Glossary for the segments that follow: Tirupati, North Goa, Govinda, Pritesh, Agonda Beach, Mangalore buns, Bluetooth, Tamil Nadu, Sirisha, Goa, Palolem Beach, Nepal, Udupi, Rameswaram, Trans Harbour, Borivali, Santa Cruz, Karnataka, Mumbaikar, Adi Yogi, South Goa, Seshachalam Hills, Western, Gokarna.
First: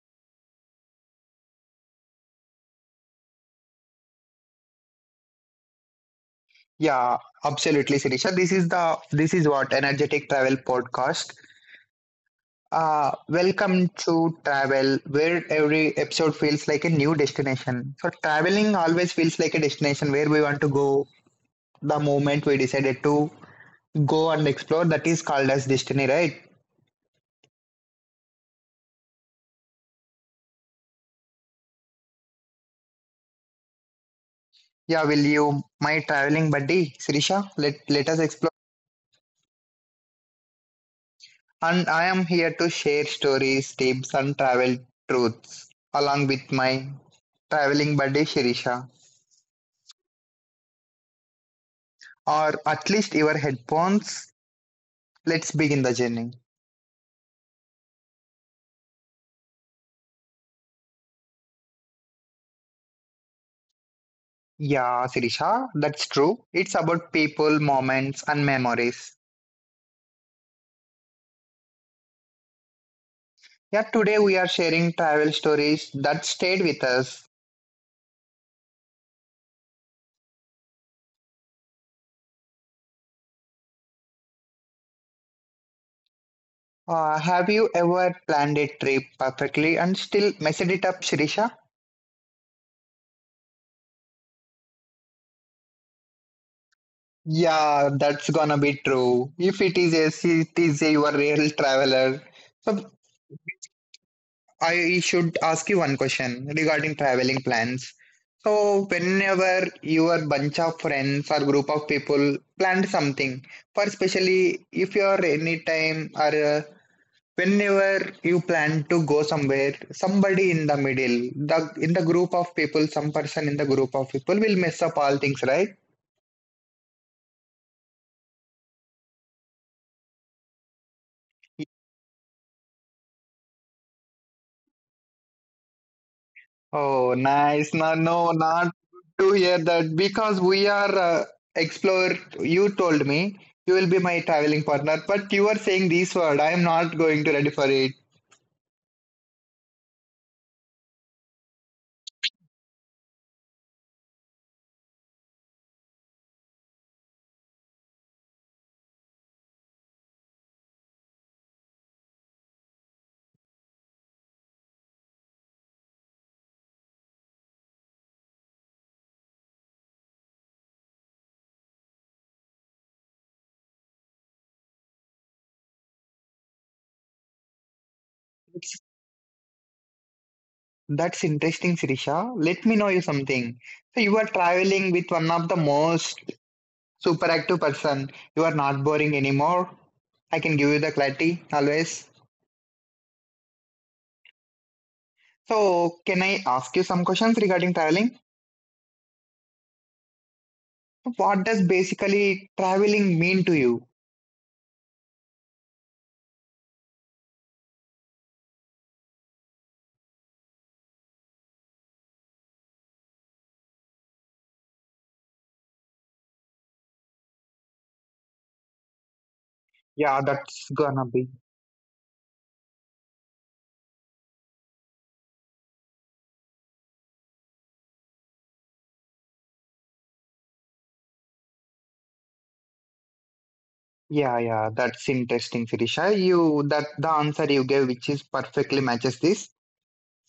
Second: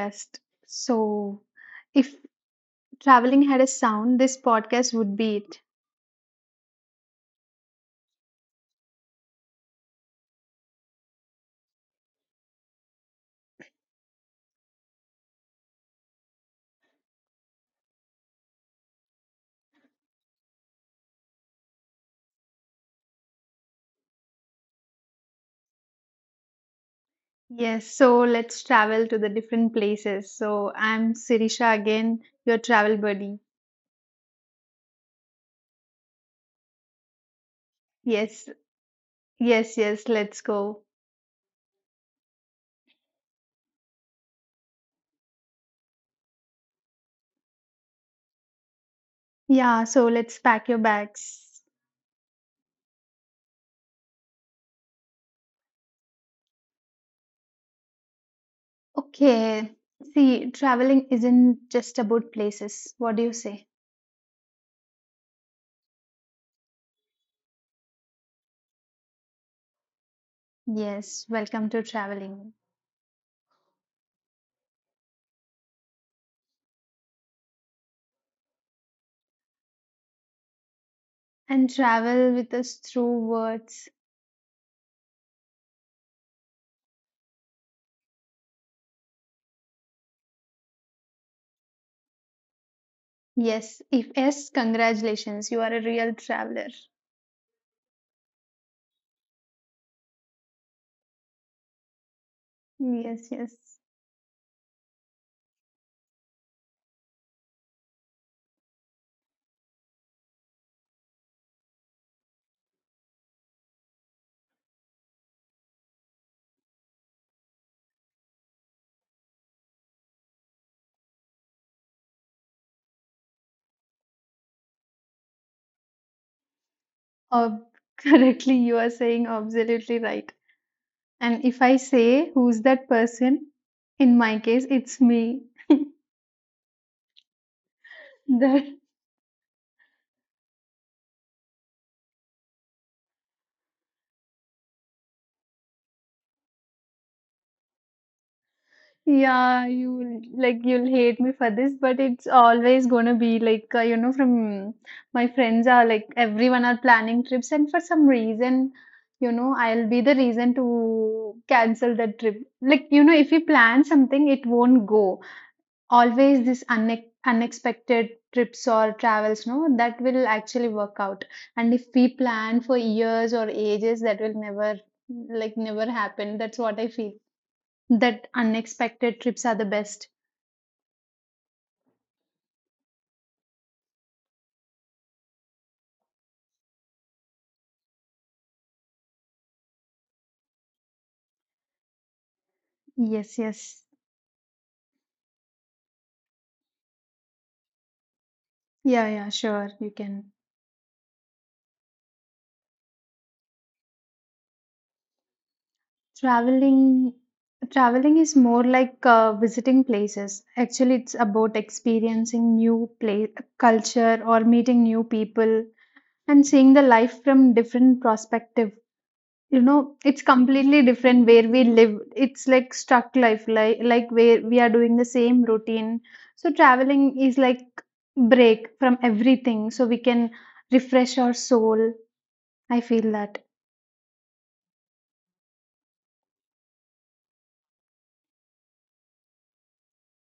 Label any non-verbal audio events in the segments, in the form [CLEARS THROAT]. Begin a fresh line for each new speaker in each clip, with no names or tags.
podcast. So, if traveling had a sound, this podcast would be it.
Yeah, absolutely, Sirisha. This is what energetic travel podcast. Welcome to travel, where every episode feels like a new destination. So traveling always feels like a destination where we want to go. The moment we decided to go and explore, that is called as destiny, right?
Yes, so let's travel to the different places. So, I'm Sirisha again, your travel buddy.
Yeah, will you, my traveling buddy, Sirisha, let us
Yes,
explore.
yes, let's go.
And I am here to share stories, tips, and travel truths along with my traveling buddy, Sirisha,
Yeah, so let's pack your bags.
or at least your headphones. Let's begin the journey.
Okay. See, traveling isn't just about places. What do you say?
Yeah, Sirisha, that's true. It's about people, moments, and memories.
Yes, welcome to traveling.
Yeah, today we are sharing travel stories that stayed with us.
And travel with us through words.
Have you ever planned a trip perfectly and still messed it up, Sirisha?
Yes, if yes, congratulations. You are a real traveler.
Yeah, that's gonna be true. If you are a real traveler. So
Yes, yes.
I should ask you one question regarding traveling plans. So whenever your bunch of friends or group of people plan something, for especially if you are anytime or whenever you plan to go somewhere, somebody in the middle, the in the group of people, some person in the group of people will mess up all things, right?
Ob- [LAUGHS] correctly, you are saying absolutely right. And if I say who's that person, in my case, it's me. [LAUGHS]
Oh, nice. No, no,
That
not to hear that because we are explorer. You told me you will be my traveling partner, but you are saying this word. I am not going to ready for it.
Yeah, you like you'll hate me for this, but it's always gonna be like you know, from my friends are like everyone are planning trips, and for some reason, you know, I'll be the reason to cancel that trip. Like you know, if you plan something, it won't go. Always unexpected trips or travels, no, that will actually work out. And if we plan for years or ages, that will never happen. That's what I feel. That
It's-
unexpected trips are the best.
That's interesting, Sirisha. Let me know you something. So you are traveling with one of the most super active person. You are not boring anymore. I can give you the clarity always.
Yes, yes.
So can I ask you some questions regarding traveling?
Yeah, yeah, sure. You can.
What does basically traveling mean to you?
Traveling traveling is more like visiting places. Actually, it's about experiencing new place, culture or meeting new people and seeing the life from different perspective. You know,
Yeah,
it's
that's
completely
gonna be.
different where we live. It's like stuck life, like where we are doing the same routine. So traveling is like break from everything so we can refresh our soul, I feel that.
Yeah, yeah, that's interesting, Sirisha. You that the answer you gave, which is perfectly matches this.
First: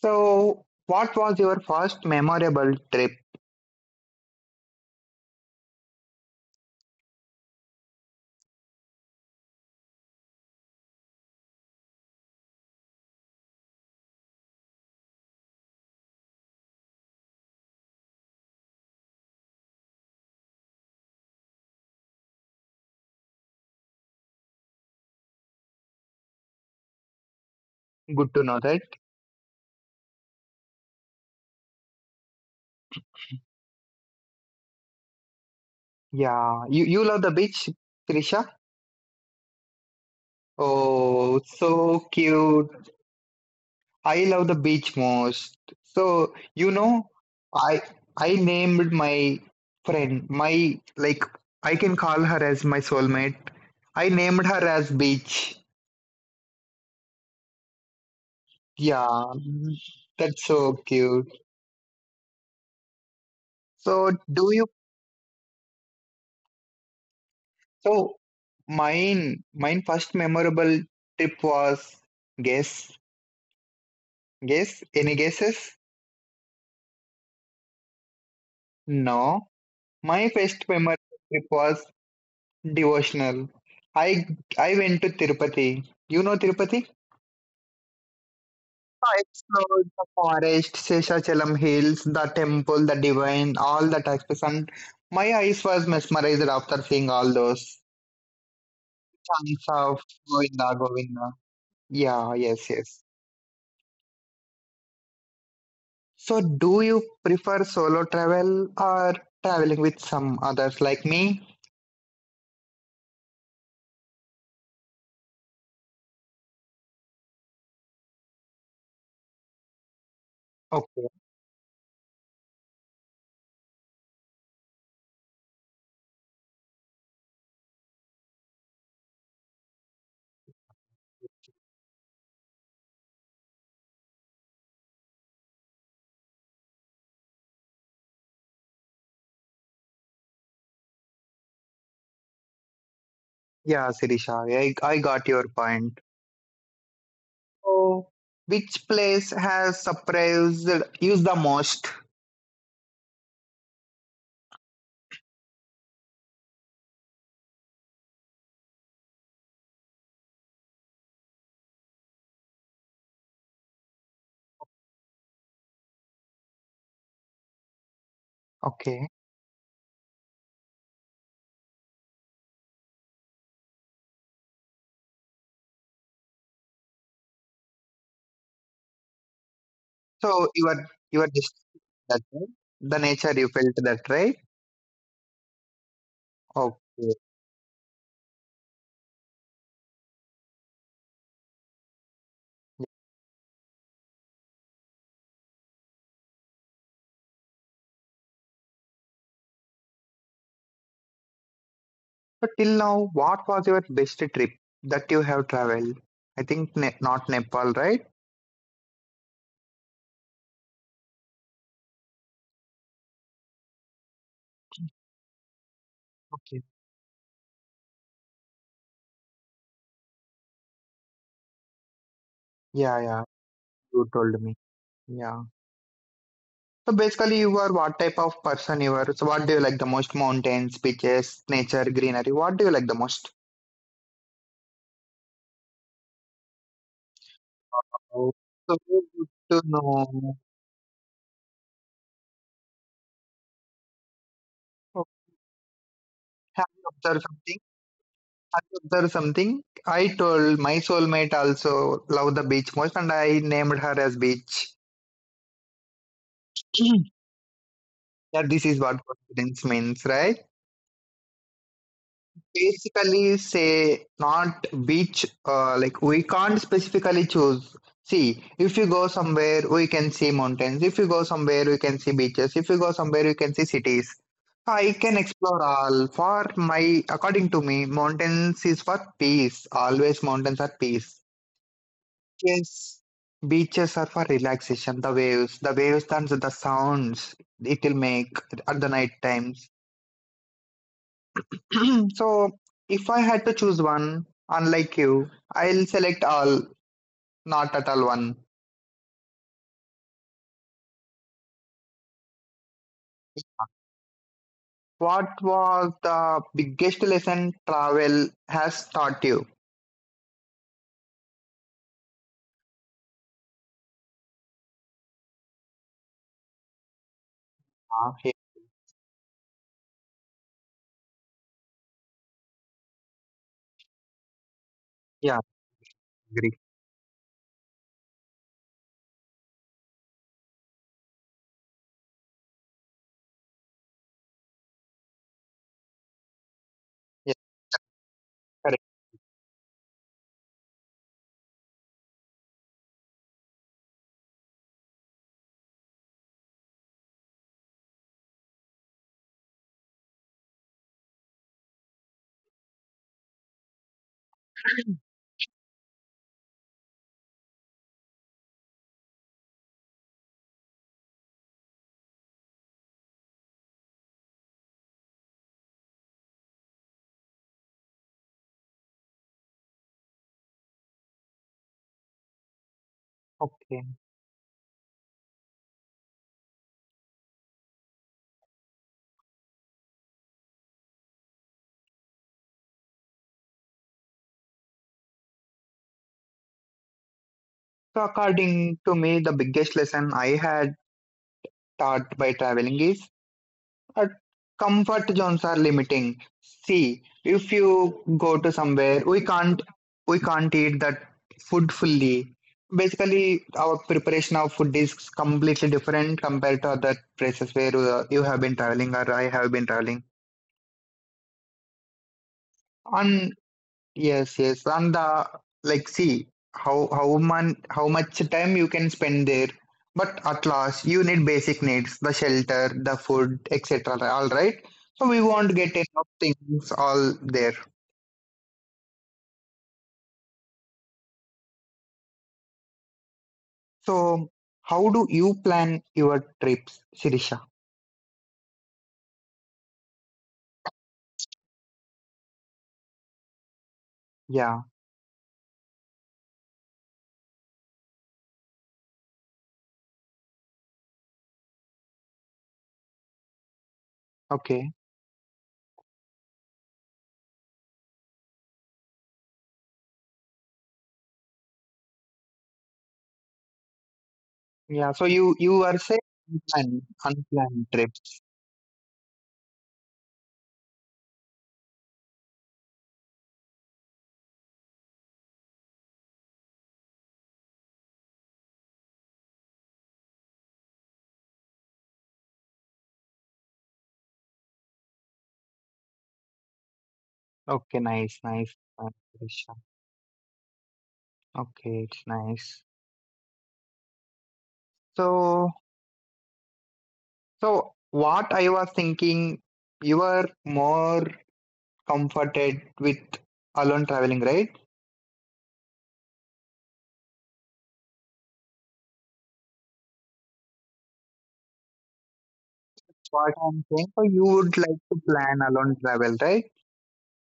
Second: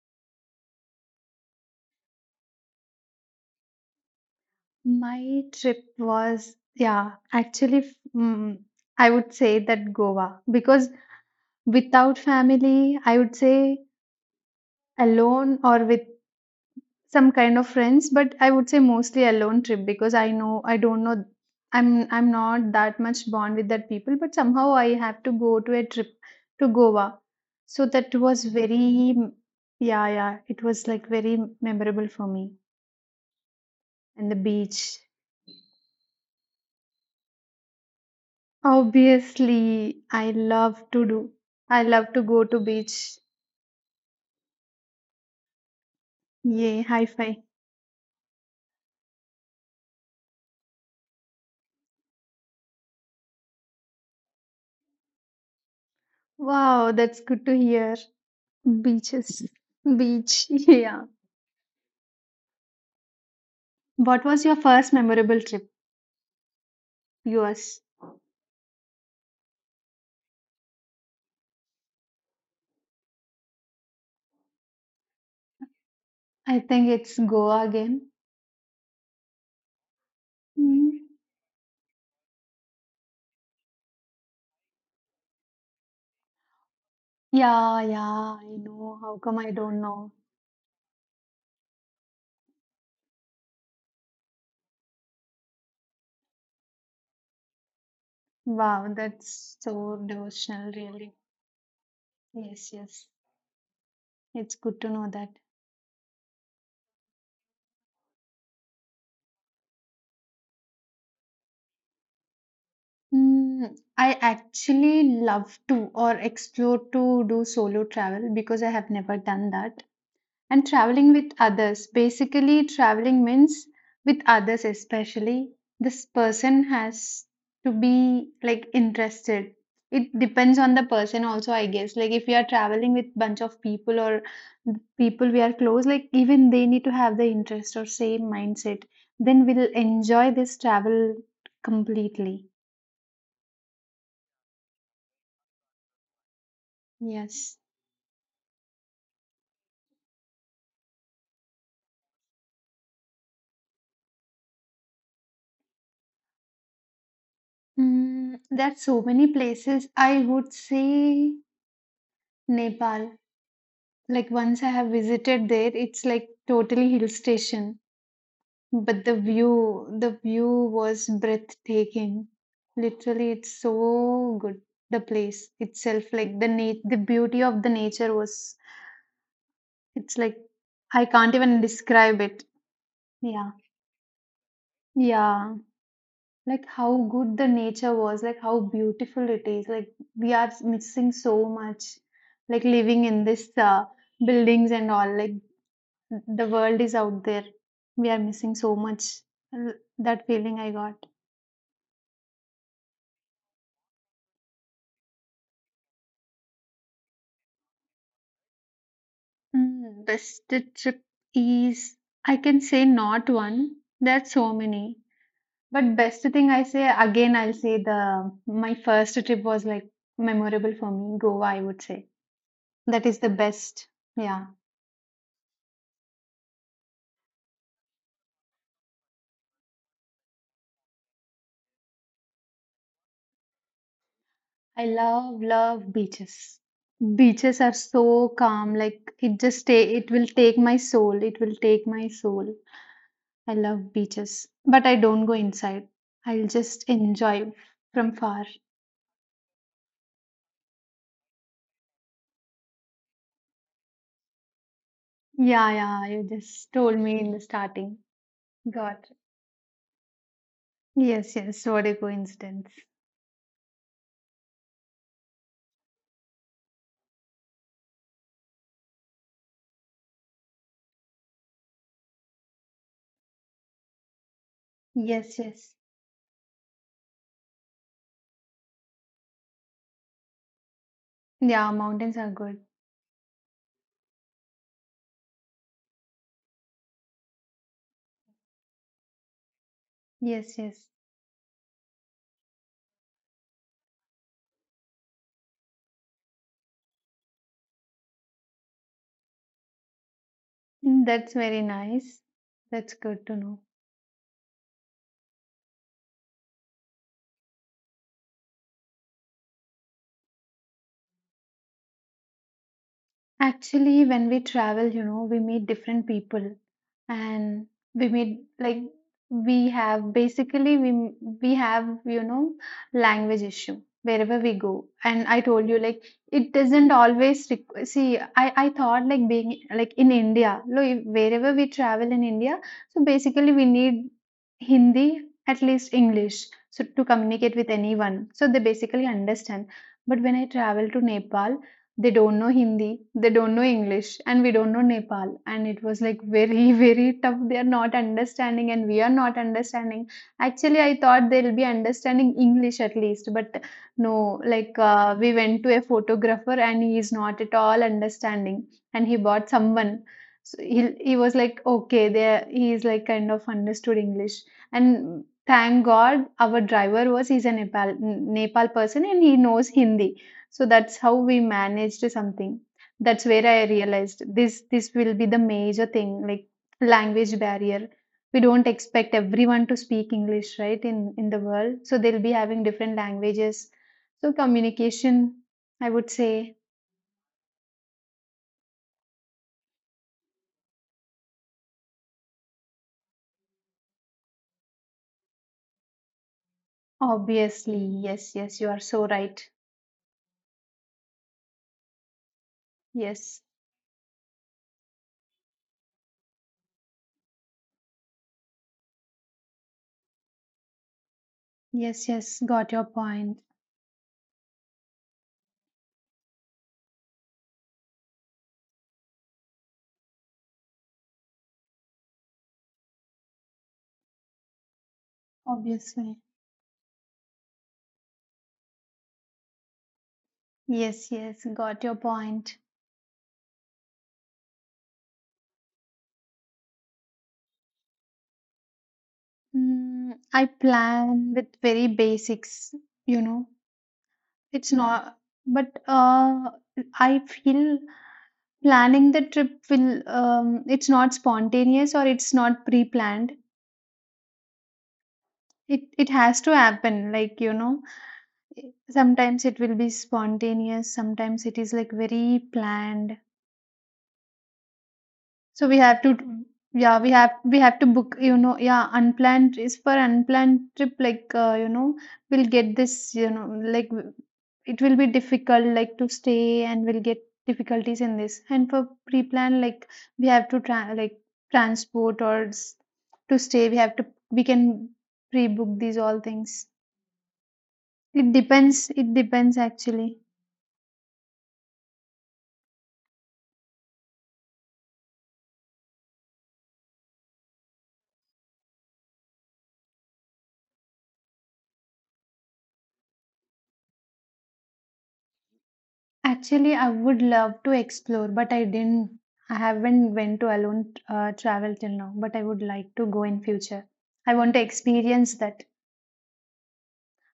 So, what was your first memorable trip?
My trip was yeah, actually I would say that Goa, because without family, I would say alone or with some kind of friends, but I would say mostly alone trip because I know I don't know, I'm not that much bond with that people, but somehow I have to go to a trip to Goa. So that
Good to
was
know
very
that.
yeah, yeah, it was like very memorable for me, and the beach.
Yeah, you love the beach, Sirisha.
Obviously, I love to do.
Oh,
I
so
love to go to
cute.
beach.
I love the beach most. So, you
Yay, high
know,
five.
I I named my friend my like I can call her as my soulmate. I named her as Beach.
Wow, that's good to hear.
Yeah,
Beaches.
mm, that's
Beach. [LAUGHS]
so
Yeah.
cute. So
What was
do
your
you
first memorable trip? Yes,
so mine first memorable trip was guess, any guesses?
I think it's Goa again.
No. My first memorable
Mm.
trip was devotional. I I went to Tirupati. You know Tirupati?
Yeah, yeah, I know.
I
How come I don't
explored the
know?
forest, Seshachalam Hills, the temple, the divine, all that aspects. And my eyes was mesmerized after seeing all those
Wow, that's
chants
so
of
devotional,
Govinda,
really.
Govinda. Yeah, yes,
Yes,
yes.
yes. It's good to know that.
So, do you prefer solo travel or traveling with some others like me?
Mm, I actually love to or explore to do solo travel because I have never done that. And traveling
Okay.
with others, basically, traveling means with others, especially this person has to be like interested. It depends on the person, also, I guess. Like, if we are traveling with bunch of people or people we are close, like, even they need to have the interest or same mindset. Then we'll enjoy this travel completely.
Yeah, Sirisha, I got your point.
Yes.
So, which place has surprised you the most?
Mm, there are so many places. I would say Nepal. Like once I have visited there, it's like totally hill station, but
Okay.
the view was breathtaking. Literally, it's so good. The place itself, like the beauty of the nature was, it's like
So,
I
you are
can't
just
even describe
that
it.
right? The nature
Yeah.
you felt that right?
Yeah. Like
Okay.
how good the nature was, like how beautiful it is. Like we are missing so much, like living in this buildings and all. Like the world is out there, we are missing so much, that feeling I got.
So, till now, what was your best trip that you have traveled? I think ne not Nepal, right?
Mm, best trip is, I can say not one. There are so many. But best thing I
Okay.
say, again I'll say the my first trip was like memorable for me, Goa I would say,
Yeah,
that is
yeah.
the best.
You
Yeah,
told me. Yeah. So basically, you are what type of person you are. So what do you like the most? Mountains, beaches, nature, greenery. What do you like the most?
I love love beaches. Beaches are so
Oh,
calm,
so
like
good
it
to
just it will
know.
take my soul, it will take my soul. I love beaches, but I don't go
Okay.
inside. I'll
Have
just
you observed
enjoy
something?
from far.
Have you observed something? I told my soulmate also love the beach most, and I named her as beach.
Yeah, yeah, you just told
[CLEARS THROAT]
me in the starting.
That this is what
Got it.
confidence means, right?
Yes, yes, what a coincidence.
Basically say not beach. Like we can't specifically choose. See, if you go somewhere we can see mountains, if you go somewhere we can see beaches, if you go somewhere we can see cities. I can
Yes,
explore
yes.
all. For my according to me mountains is for peace, always mountains are peace.
Yeah, mountains are good.
Yes, beaches are for relaxation, the waves and the sounds, it will make at the night times.
Yes, yes.
[CLEARS THROAT] So, if I had to choose one, unlike you, I'll select all, not at all one.
Mm, that's very nice. That's good to know.
What was the biggest lesson travel has taught you?
Actually, when we travel, you know, we meet different people, and we
Ah, yeah,
meet like we have basically we we have, you know, language issue wherever we go. And I
yeah,
told you like it
agree.
doesn't always requ see I thought like being like in India, like wherever we travel in India, so basically we need Hindi, at least English, so to
Yes,
communicate with anyone. So they
correct.
basically understand. But when I travel to Nepal, they don't know Hindi, they don't know English, and we don't know Nepal. And it was like very, [LAUGHS] very tough. They are not understanding, and we are not understanding. Actually, I thought they'll be understanding English at least, but no, like we went to a photographer, and he is not at all understanding. And he bought someone. So he was like, okay, there he is like kind of understood English. And thank god our driver was he's a Nepal person, and he knows Hindi, so that's how we managed something. That's where I
Okay.
realized this will be the major thing, like language barrier. We don't expect everyone to speak English, right, in the world, so they'll be having different languages. So communication, I would say.
So, according to me, the biggest lesson I had taught by traveling is our comfort zones are limiting. See, if
Obviously.
you
Yes,
go to
yes, you are
somewhere,
so
we
right.
can't we can't eat that food fully.
Yes,
Basically, our preparation of food is completely different compared to other places where you have been traveling or I have been traveling.
yes, yes, got your
On
point.
yes, yes. And the like see how much time you can spend there. But at last you need basic needs, the shelter, the food, etc. All right. So we won't get enough
Obviously.
things all there.
Yes, yes, got your point.
So how do you plan your trips, Sirisha?
Mm, I plan with very basics, you know.
Yeah,
It's not, but I feel planning the trip will, it's not spontaneous or it's not pre-planned.
okay.
It has to happen, like you know, sometimes it will be spontaneous, sometimes it is like very planned.
Yeah, so you
So we
are
have
saying
to,
unplanned,
yeah, we have we have to book,
trips.
you know, yeah, unplanned is for unplanned trip. Like, you know, we'll get this, you know, it will be difficult, like to stay, and we'll get difficulties in this. And for pre-plan, like we have to try, like transport or s- to stay, we have to we can pre-book these all things.
Okay, nice,
It
nice,
depends.
nice,
It
Sirisha.
depends actually.
Okay, it's nice. So So, what I was thinking, you were more comforted with alone traveling, right?
Actually, I would love to explore, but I didn't. I haven't went to alone travel till now, but I would like to go
What
in
I'm
future.
saying, so you
I want
would
to
like to
experience
plan
that.
alone travel, right?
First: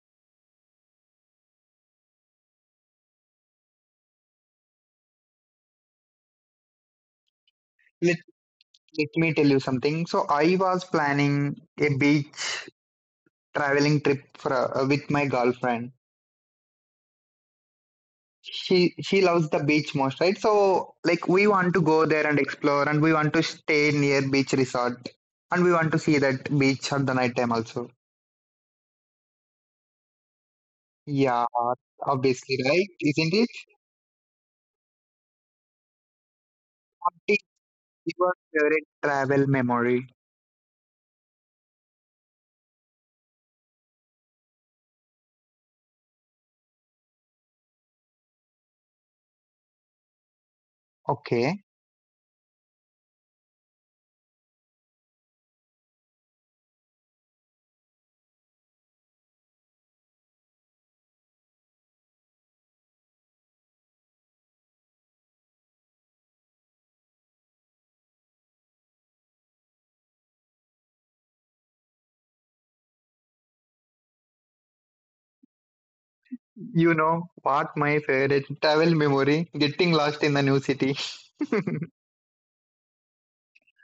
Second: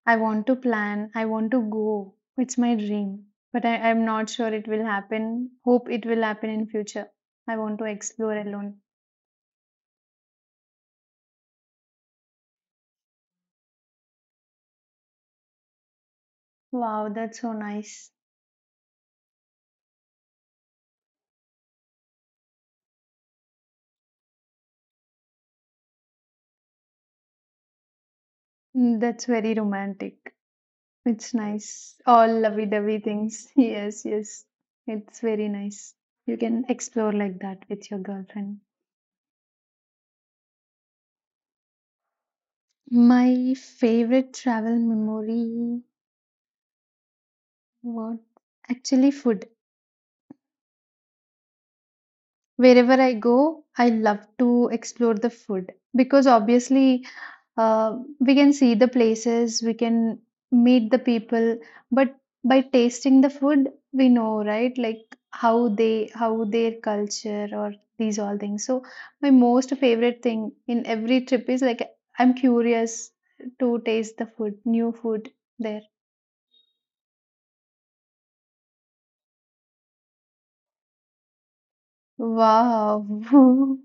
I want to plan. I want to go. It's my dream, but I'm not sure it will happen. Hope it will happen in future. I want to
Let,
explore alone.
let me tell you something. So, I was planning a beach traveling trip for, with my girlfriend.
Wow, that's so nice.
She loves the beach most, right? So, like, we want to go there and explore, and we want to stay near beach resort, and we want to see that beach at the night time also.
Mm, that's very romantic. It's
Yeah,
nice. All
obviously, right?
lovey-dovey
Isn't
things.
it?
[LAUGHS] Yes, yes. It's very nice. You can explore like
Is
that with your
your
girlfriend.
favorite travel memory?
My favorite travel memory, what, actually food.
Okay.
Wherever I go, I love to explore the food because obviously we can see the places, we can meet the people, but by tasting the food, we know, right? Like how they, how their culture or these all things. So my most favorite thing in every trip is like I'm curious to taste the food, new food there.
You know what my favorite travel memory? Getting lost in the new city. [LAUGHS]
Wow.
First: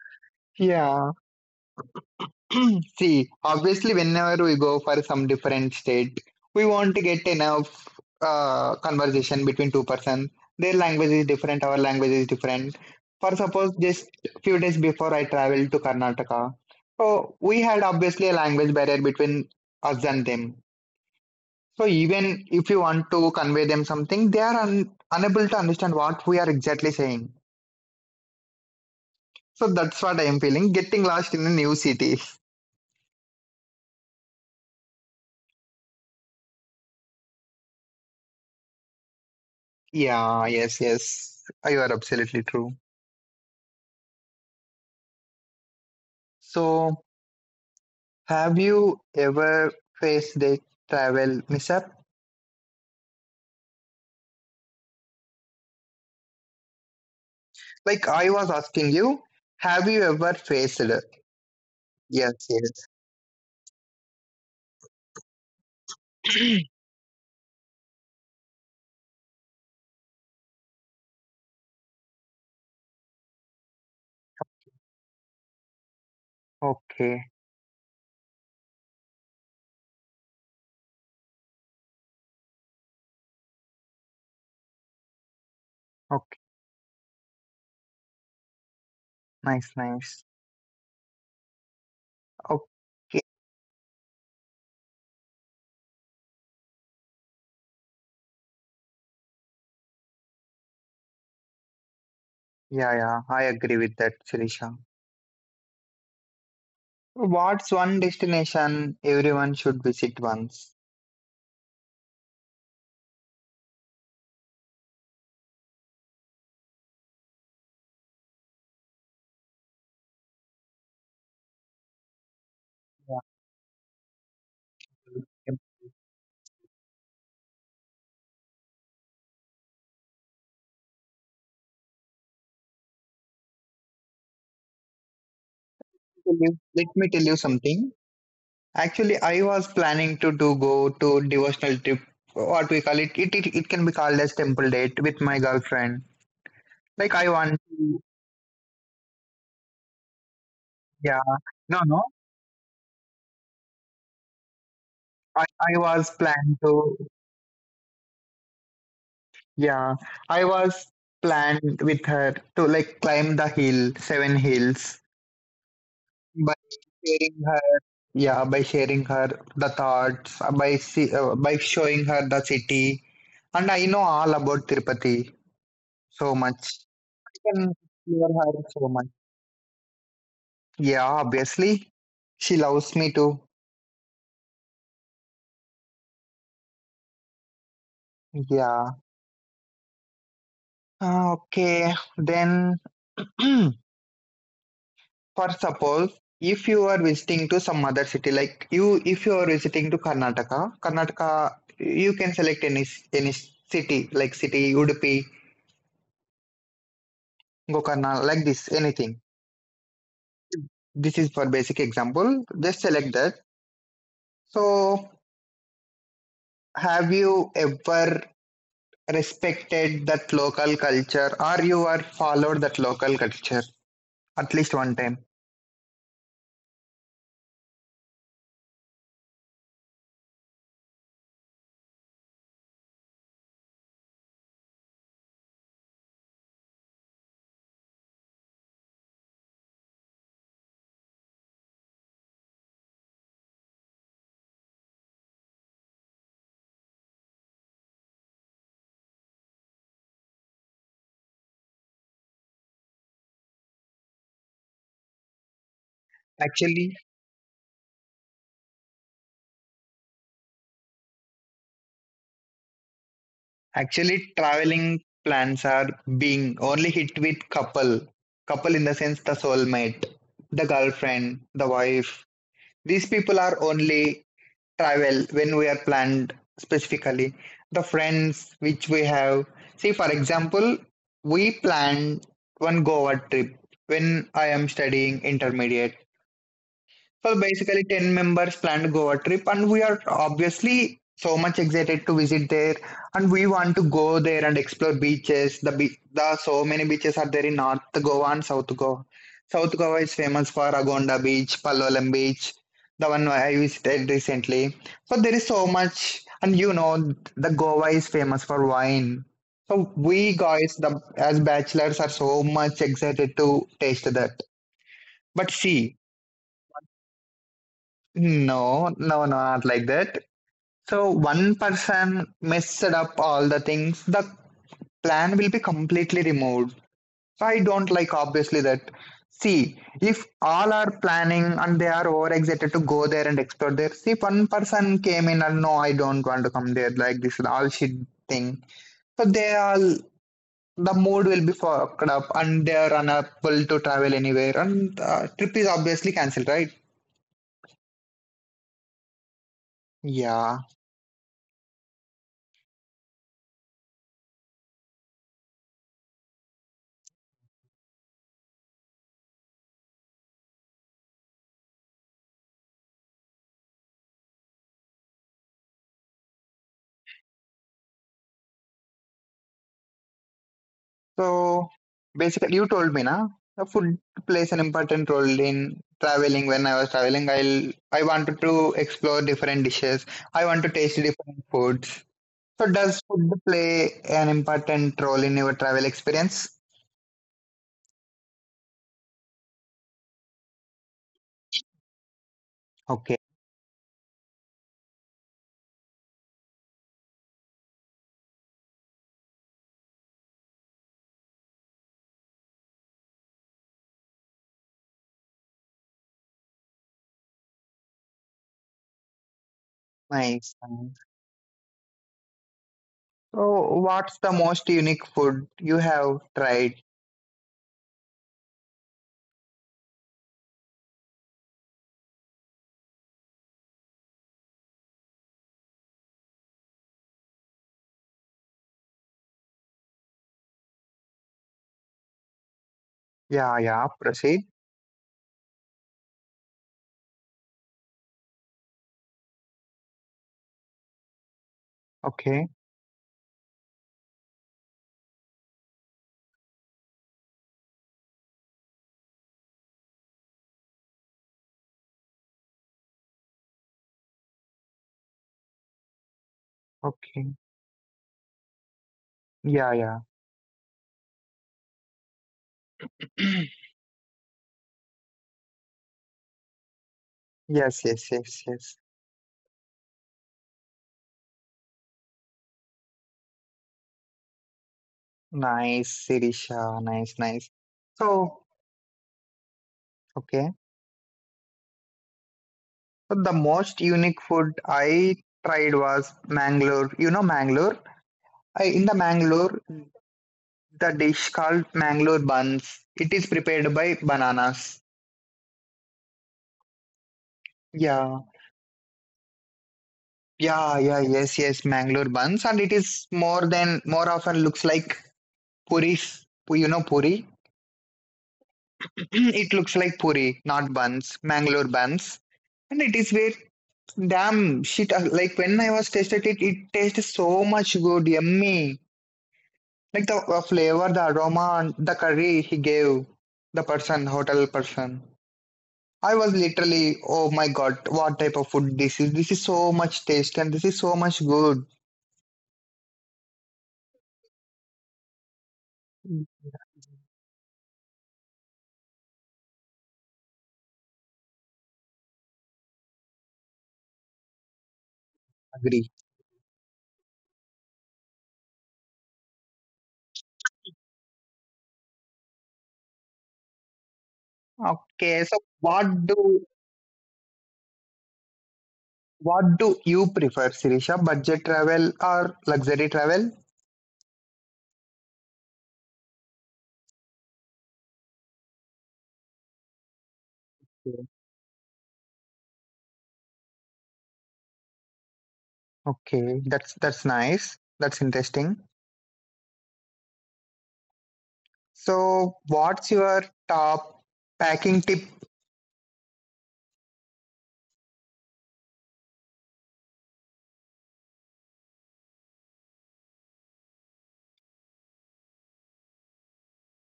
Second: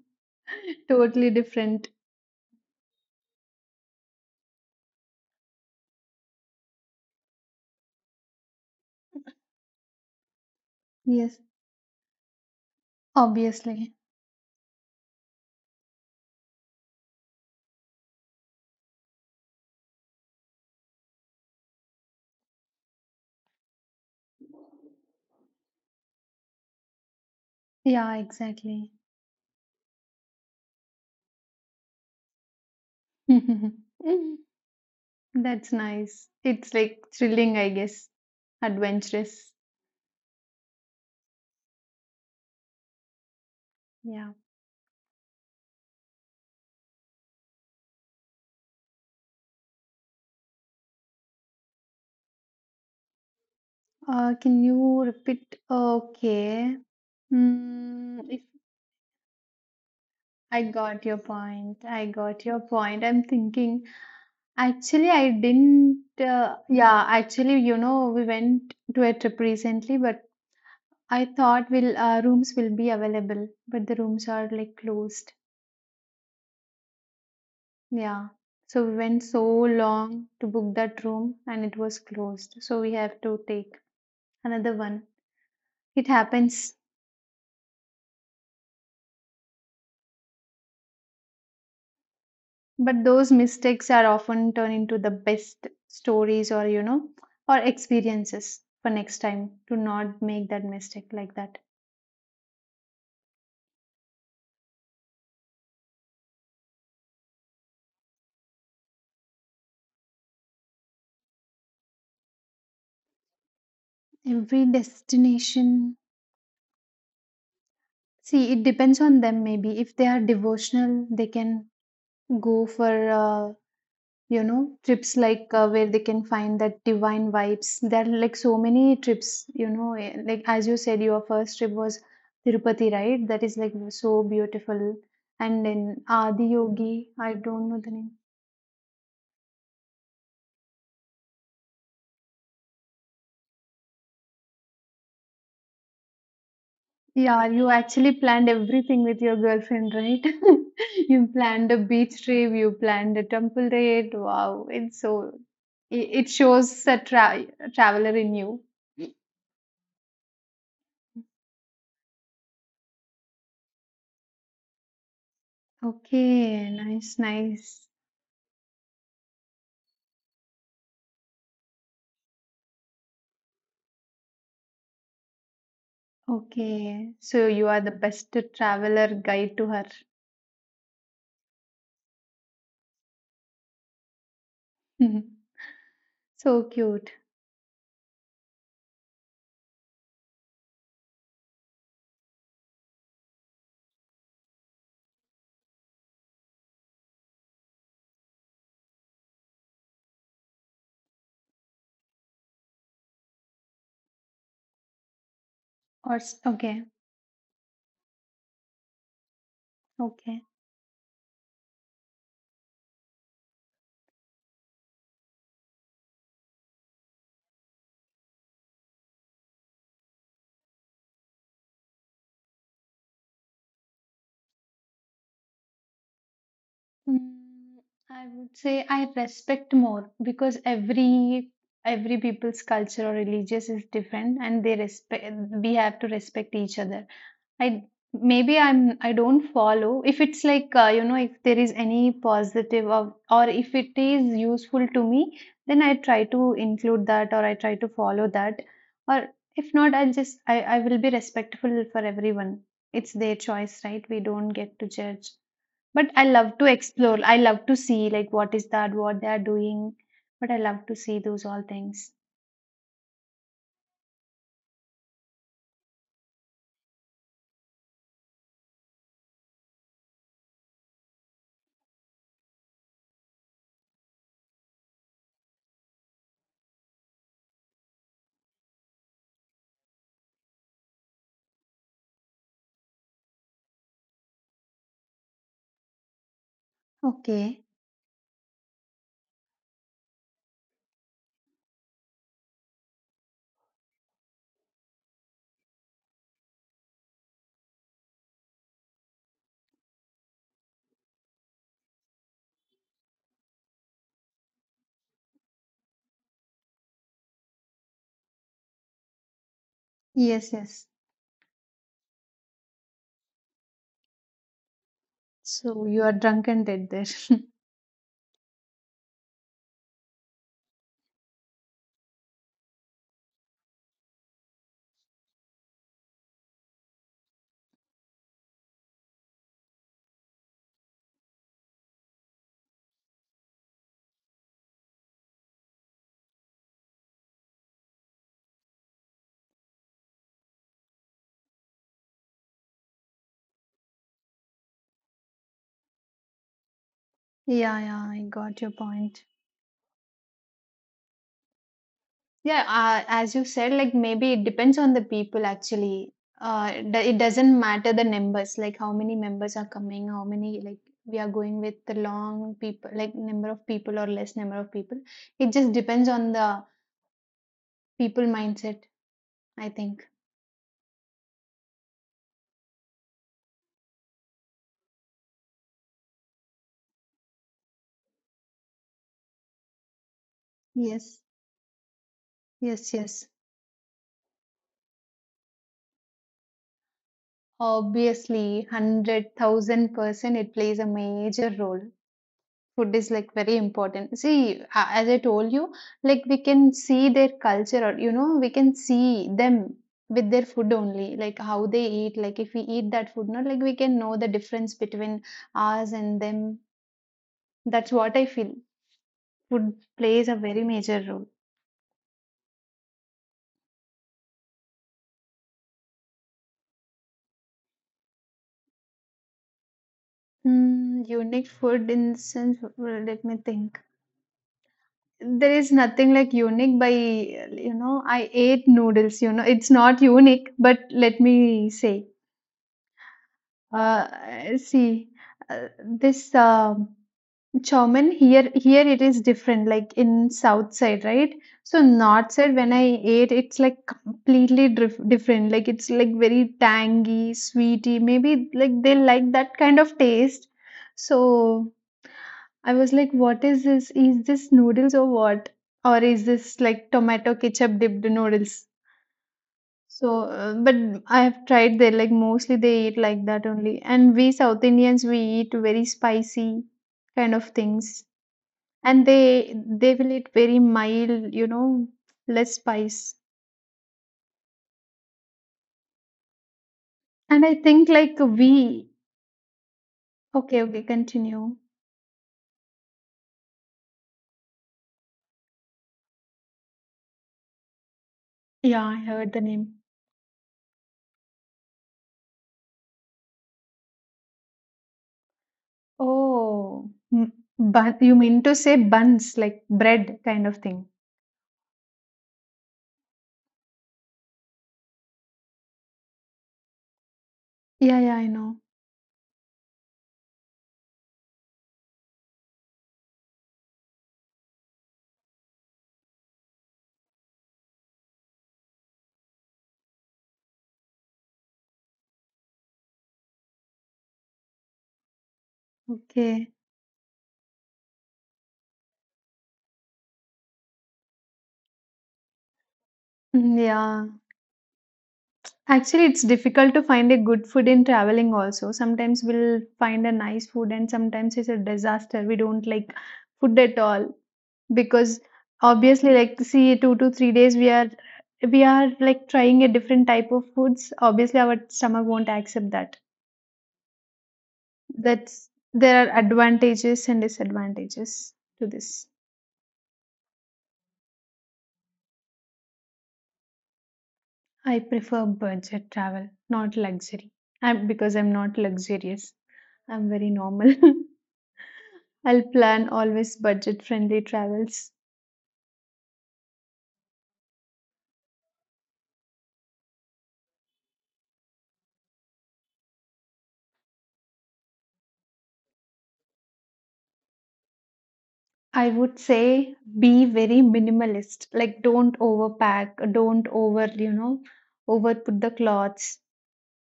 [LAUGHS]
Yeah.
Totally different.
[CLEARS THROAT] See, obviously, whenever we go for some different state, we want to get enough conversation between two persons. Their language is
Yes,
different, our language is different. For suppose,
obviously.
just few days before I traveled to Karnataka, so we had obviously a language barrier between us and them. So even if you want to convey them something, they are unable to understand what we are exactly saying.
Yeah, exactly.
So that's what I am feeling, getting lost in a new city. [LAUGHS]
[LAUGHS] That's nice. It's like thrilling, I guess. Adventurous.
Yeah, yes, yes. You are absolutely true.
Yeah.
So have you ever faced a travel mishap?
Can you repeat? Okay.
Like
Mm,
I
if
was asking you, have you ever
I
faced it?
got your point. I
Yes,
got your
yes.
point. I'm thinking. Actually, I didn't. Yeah, actually, you know, we went to a trip recently, but I thought will rooms will be available, but the rooms are like closed.
Okay,
Yeah. So we went so long to book that room and it was closed. So we have to take another one. It
okay.
happens,
Nice, nice.
but
Okay.
those mistakes are often turned into the best stories, or you know, or experiences for next time to not make that mistake like that.
Yeah, yeah. I agree with that, Shirisha. What's one destination everyone should visit once?
Every destination, see, it depends on them maybe. If they are devotional, they can go for
Yeah.
you know, trips
Let me
where they can find that divine vibes. There are like so many trips, you know, like as you said your first trip was Tirupati, right, that is like so beautiful. And then
tell
Adi
you let
Yogi,
me tell you
I don't know
something.
the name.
Actually, I was planning to do go to devotional trip, what we call it. It can be called as temple date with my girlfriend. Like I
Yeah,
want
you
to,
actually planned everything with your girlfriend, right? [LAUGHS]
yeah.
You planned
No,
a
no.
beach trip, you planned a temple raid, wow, it's so
I was
it
planned
shows
to,
a tra- traveler in you.
yeah. I was planned with her to like climb the hill, seven hills. But
Okay, nice, nice.
yeah, by sharing her the thoughts, by see, by showing her the city, and I know all about Tirupati so much.
Okay,
I
so you
can
are the best
explore her so much.
traveler guide to her.
Yeah, obviously, she loves me too.
[LAUGHS] So cute.
Yeah. Okay, then [CLEARS THROAT] for suppose if you are visiting to some other city, like you, if you are visiting to Karnataka, Karnataka, you can select city like city Udupi,
Okay,
Gokarna, like this, anything.
okay.
This is for basic example. Just select that. So have you ever respected that local culture or you are followed that local culture at least one time?
Mm, I would say I respect more because every people's culture or religious is different, and they respect. We have to respect each other. I maybe I don't follow. If it's like you know, if there is any positive or if it is useful to me, then I try to include that or I try to follow that. Or if not, I'll just I will be respectful for everyone. It's their choice, right? We don't get to judge. But I love to
Actually,
explore. I love to see like what is that, what they are doing. But I love to see those all things.
Actually traveling plans are being only hit with couple. Couple in the sense the soulmate, the girlfriend, the wife. These people are only travel when we are planned specifically the friends which we have. See, for example, we planned one Goa trip when I am studying intermediate. So
Okay.
basically, 10 members planned Goa trip, and we are obviously so much excited to visit there. And we want to go there and explore beaches. The so many beaches are there in North Goa and South Goa. South Goa is famous for Agonda Beach, Palolem Beach, the one I visited recently. So there is so much, and you know, the Goa is famous for wine. So we
Yes,
guys,
yes.
the as bachelors, are so much excited to taste that. But
So
see,
you are drunk and dead there. [LAUGHS]
no, no, not like that. So one person messed up all the things, the plan will be completely removed. So I don't like obviously that. See, if all are planning and they are over excited to go there and explore there, see if one person came in and no, I don't want to come there, like this is all shit thing. So they all the mood will be fucked up and they are unable to travel anywhere and trip is obviously cancelled, right?
Yeah, yeah, I got your point.
Yeah,
Yeah, as you said, like maybe it depends on the people actually. It doesn't matter the numbers, like how many members are coming, how many, like we are going with the long people, like number of people or less number of people. It just depends on the people mindset, I think.
so basically, you told me na. The food plays an important role in traveling. When I was traveling, I wanted to explore different dishes. I want to taste
Yes,
different foods. So
yes,
does food
yes.
play an important role in your travel experience?
Obviously, 100,000% it plays a major role. Food is
Okay,
like very important. See, as I told you, like we can see their culture, or you know, we can see them with their food only, like how they eat. Like if we eat that food, not like we can know the difference between us and them. That's what I feel. Food plays a
nice,
very
nice.
major role.
So what's the most unique food you have tried?
Mm, unique food in the sense, well, let me think. There is nothing like unique by, you know, I ate noodles, you know, it's not unique, but let me say.
Yeah, yeah. Proceed.
Uh, see, this chowmein here it is different. Like in south side, right? So north
Okay,
side, when I ate, it's like completely different. Like it's like very tangy, sweety. Maybe like they like that kind of taste. So I was like, what is this? Is this noodles or what? Or is this like tomato
okay.
ketchup dipped noodles?
Yeah, yeah.
So but I have tried there, like mostly they eat like that
[CLEARS THROAT]
only. And we South Indians, we eat very spicy kind of
Yes,
things.
yes, yes, yes.
And they will eat very mild, you know, less spice.
Nice, Sirisha. Nice,
And
nice.
I think like
So,
we,
okay.
okay, okay, continue.
So the most unique food I tried was Mangalore. You know Mangalore? In
Yeah,
the
I heard the
Mangalore,
name.
the dish called Mangalore buns. It is prepared by bananas.
Oh, bun, you
Yeah.
mean to say buns, like bread kind of
Yeah,
thing.
yeah, yes, yes, Mangalore buns. And it is more often looks like puris. You know puri?
Yeah, yeah, I know.
[CLEARS THROAT] It looks like puri, not buns. Mangalore buns. And it is very damn shit. Like when I was tasted it, it tastes so much good, yummy. Like the flavor, the aroma, and the curry he gave the person, hotel person. I was
Okay.
literally, oh my god, what type of food this is? This is so much taste and this is so much good.
Mm, yeah. Actually, it's difficult to find a good food in traveling also. Sometimes we'll find a nice food and sometimes it's a disaster. We don't like food at all because
Agree.
obviously like see 2 to 3 days we are like trying a different type of foods. Obviously our stomach won't accept that.
Okay, so
That's there are advantages and disadvantages to this.
what do you prefer, Sirisha? Budget travel or luxury travel?
I prefer budget travel, not luxury. I'm because I'm not luxurious. I'm very normal.
Yeah.
[LAUGHS] I'll plan always budget friendly travels.
Okay, that's nice. That's interesting. So, what's your top packing tip?
I would say be very minimalist. Like don't overpack, don't over, you know, over put the clothes.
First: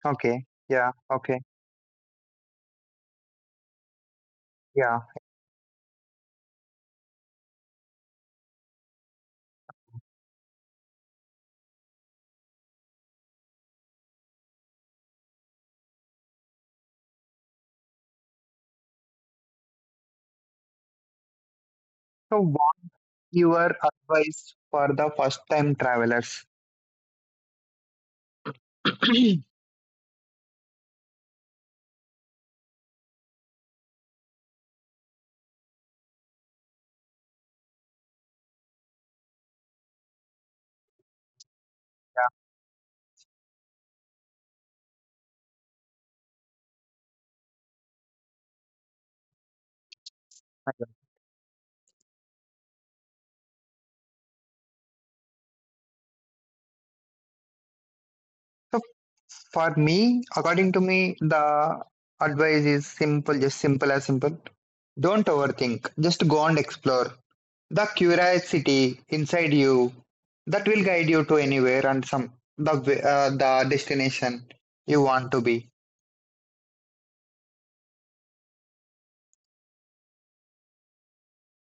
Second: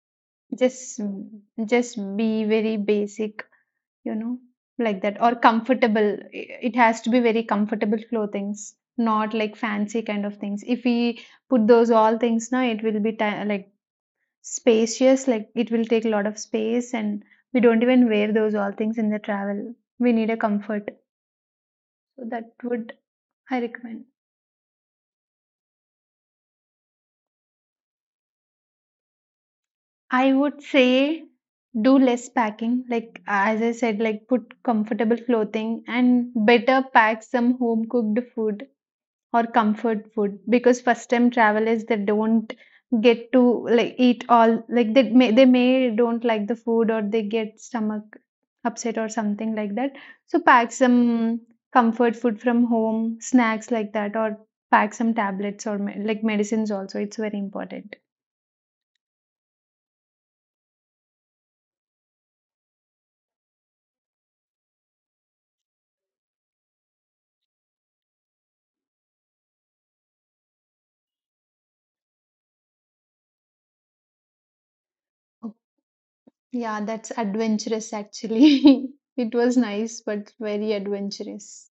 Okay, yeah,
Just
okay,
just be very basic, you know,
yeah.
like that or comfortable. It has to be very comfortable clothings, not like fancy kind of things. If we put those all things now, it will be like spacious like it will take a lot of space and we don't even wear those all things in the travel we need a comfort so that
So,
would I
your
recommend
advice for the first time travelers? [CLEARS THROAT]
I would say do less packing like as I said like put comfortable clothing and better pack some home cooked food or comfort food because first time travelers they don't get to like eat all like they may don't like the food or they get stomach upset or something like that so pack some comfort food from home snacks like that or pack some tablets or like medicines also it's very important.
So for me, according to me, the advice is simple, just simple as simple. Don't overthink, just go and explore. The curiosity inside you that will guide you to anywhere and the destination you want to
Oh,
be.
yeah that's adventurous actually. [LAUGHS] It was nice but very adventurous.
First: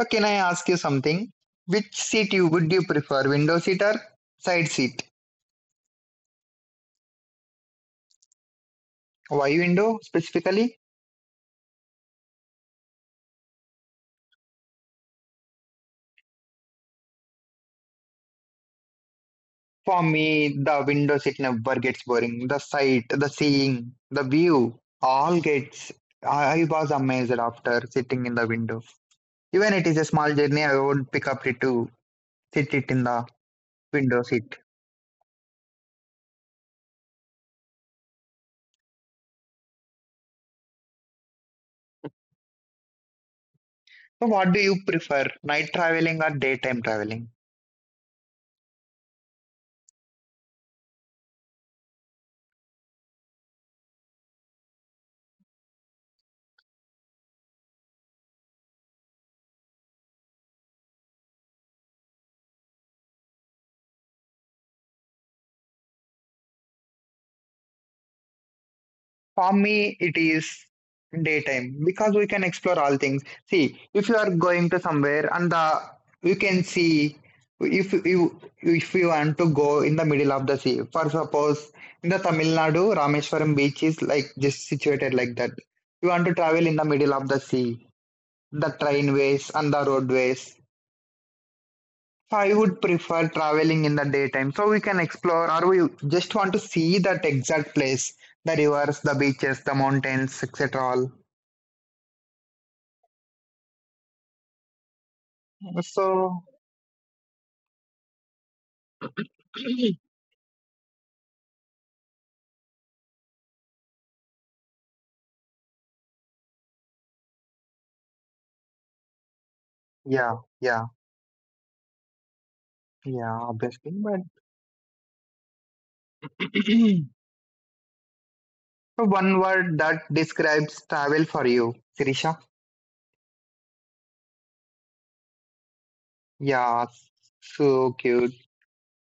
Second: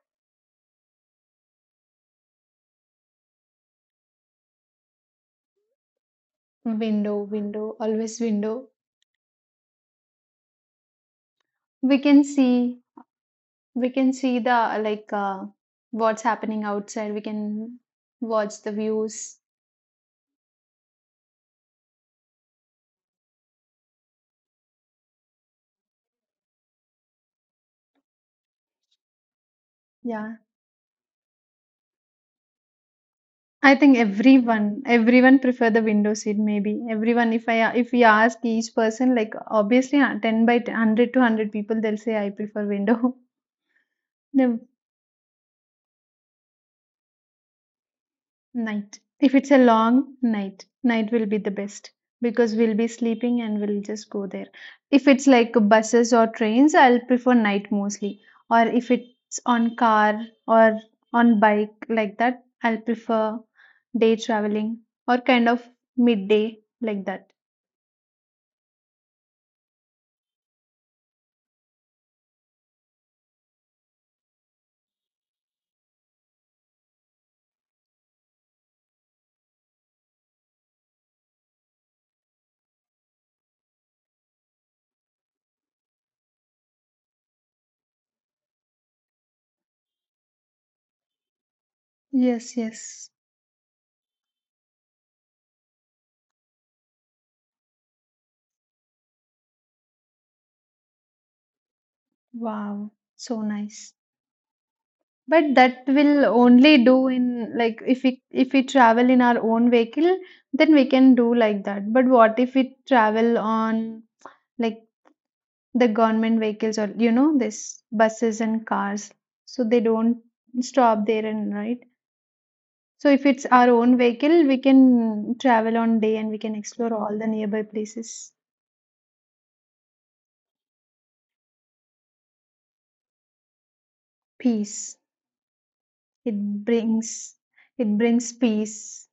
So can I ask you something? Which seat you prefer, window seat or side seat?
Window, window, always window.
Why window specifically?
we can see We can see the like what's happening outside. We can watch the views.
For me, the window seat never gets boring. The sight, the seeing, the view, all gets. I was amazed after sitting in the window. Even it is a small
Yeah.
journey, I would pick up it to sit it in the
I think
window seat.
everyone, everyone prefer the window seat maybe. Everyone, if we ask each person, like obviously 10 by 10, 100 to 100 people, they'll say I prefer window.
So, what do
[LAUGHS]
you prefer, night traveling or daytime traveling?
Night. If it's a long night, night will be the best because we'll be sleeping and we'll just go there. If it's like buses or trains, I'll prefer night mostly. Or if it's on car or on bike like that, I'll prefer day traveling or kind of midday like that.
For me, it is daytime because we can explore all things. See, if you are going to somewhere and the you can see if you want to go in the middle of the sea. For suppose in the Tamil Nadu, Rameswaram beach is like just situated like that. You want to travel in the middle of the sea, the trainways and the roadways. So I
Yes,
would
yes.
prefer traveling in the daytime so we can explore or we just want to see that exact place the rivers, the beaches, the mountains, etc. all.
Wow. So nice. But
Uh,
that will
So,
only do in like if we travel in our own
[CLEARS THROAT]
vehicle, then we can do like that. But what if we travel on like the government vehicles or you know this buses and cars? So they don't
yeah, yeah,
stop there and right. So if
yeah,
it's our
obviously.
own
But
vehicle, we can travel on day and we can explore
[CLEARS THROAT]
all the nearby places.
one word that describes travel for you, Sirisha.
Peace. It
Yeah,
brings
so
it brings
cute.
peace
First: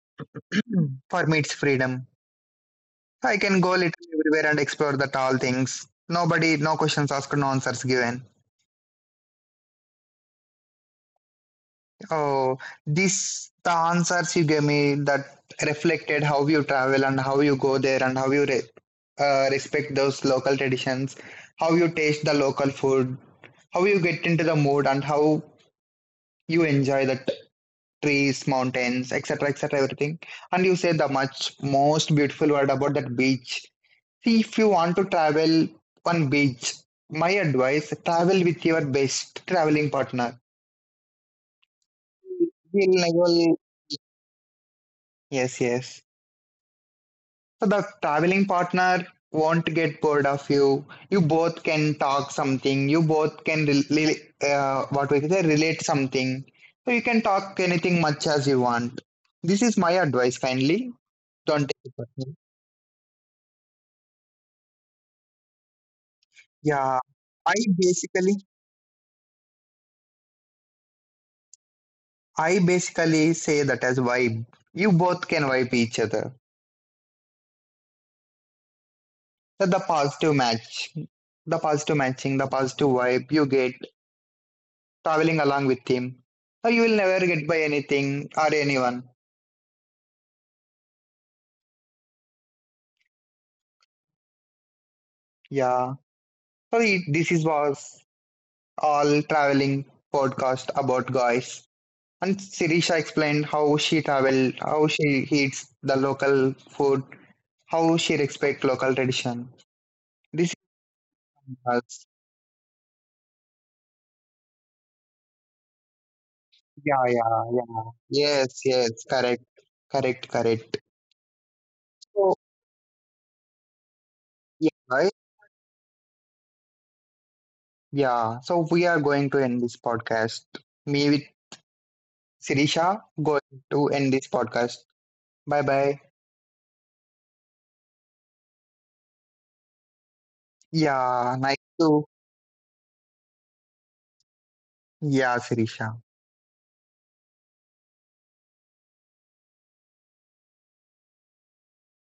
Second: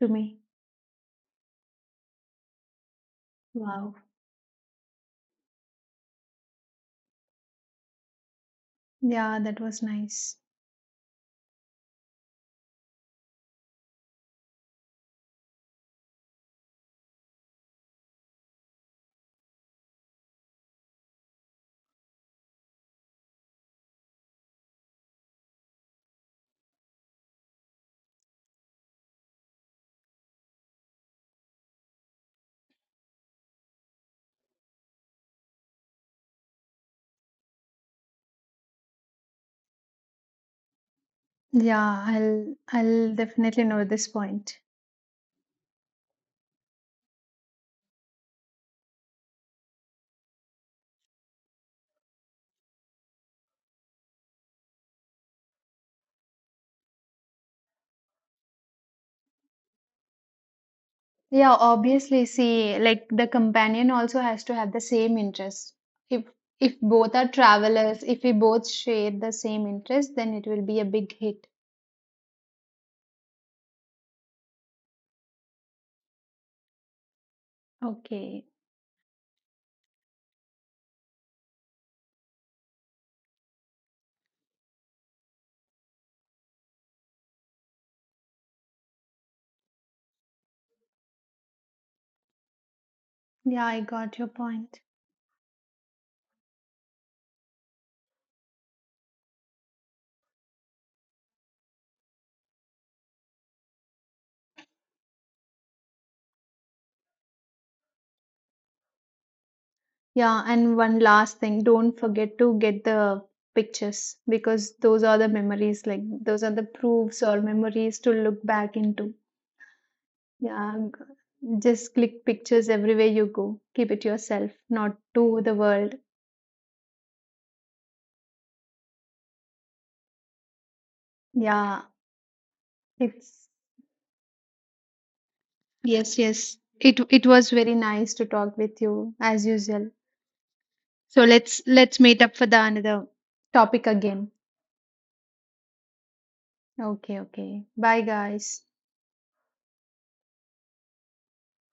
to me.
Mm. For me, it's freedom. I can go literally
Wow.
everywhere and explore the tall things. Nobody, no questions asked, no answers given.
Yeah, that was nice.
Oh, these the answers you gave me that reflected how you travel and how you go there and how you re respect those local traditions, how you taste the local food, how you get into the mood and how you enjoy the trees, mountains, etc., etc., everything. And you said the much most beautiful word about that beach. See, if you want to travel on beach, my advice, travel with your best traveling partner.
Yeah, I'll
You'll
I'll
never,
definitely know this point.
yes, yes. So the traveling partner won't get bored of you. You both can talk something. You both can really, what we can say, relate something. So you can talk anything much as you want. This is my advice. Kindly
Yeah,
don't take it
obviously,
personally.
see, like the companion also has to have the same interest. If if
Yeah,
both are
I
travelers, if we
basically,
both share the same interest, then it will be a big hit.
I basically say that as vibe. You both can vibe each other.
Okay.
So the positive matching, the positive vibe you get traveling along with him. So you will never get by anything or anyone.
Yeah, I got your point.
Yeah. Sorry, this is was all traveling podcast about guys. And Sirisha explained how she traveled, how she eats the local food, how she respect local tradition.
Yeah,
This is
and one last thing, don't
us.
forget to get the pictures because those are the memories, like those are the
Yeah,
proofs
yeah,
or
yeah.
memories to look
Yes,
back
yes,
into.
correct, correct, correct.
Yeah, just click
So
pictures everywhere you go. Keep it yourself,
yeah,
not
right?
to the world.
Yeah. So we are going to end this podcast. Me with
Yeah,
Sirisha going
it's
to end this podcast. Bye bye.
yes, yes. It was very nice to talk with you as usual. So
Yeah, nice
let's
to.
meet up for the another topic again.
Yeah, Sirisha.
Okay, okay. Bye guys.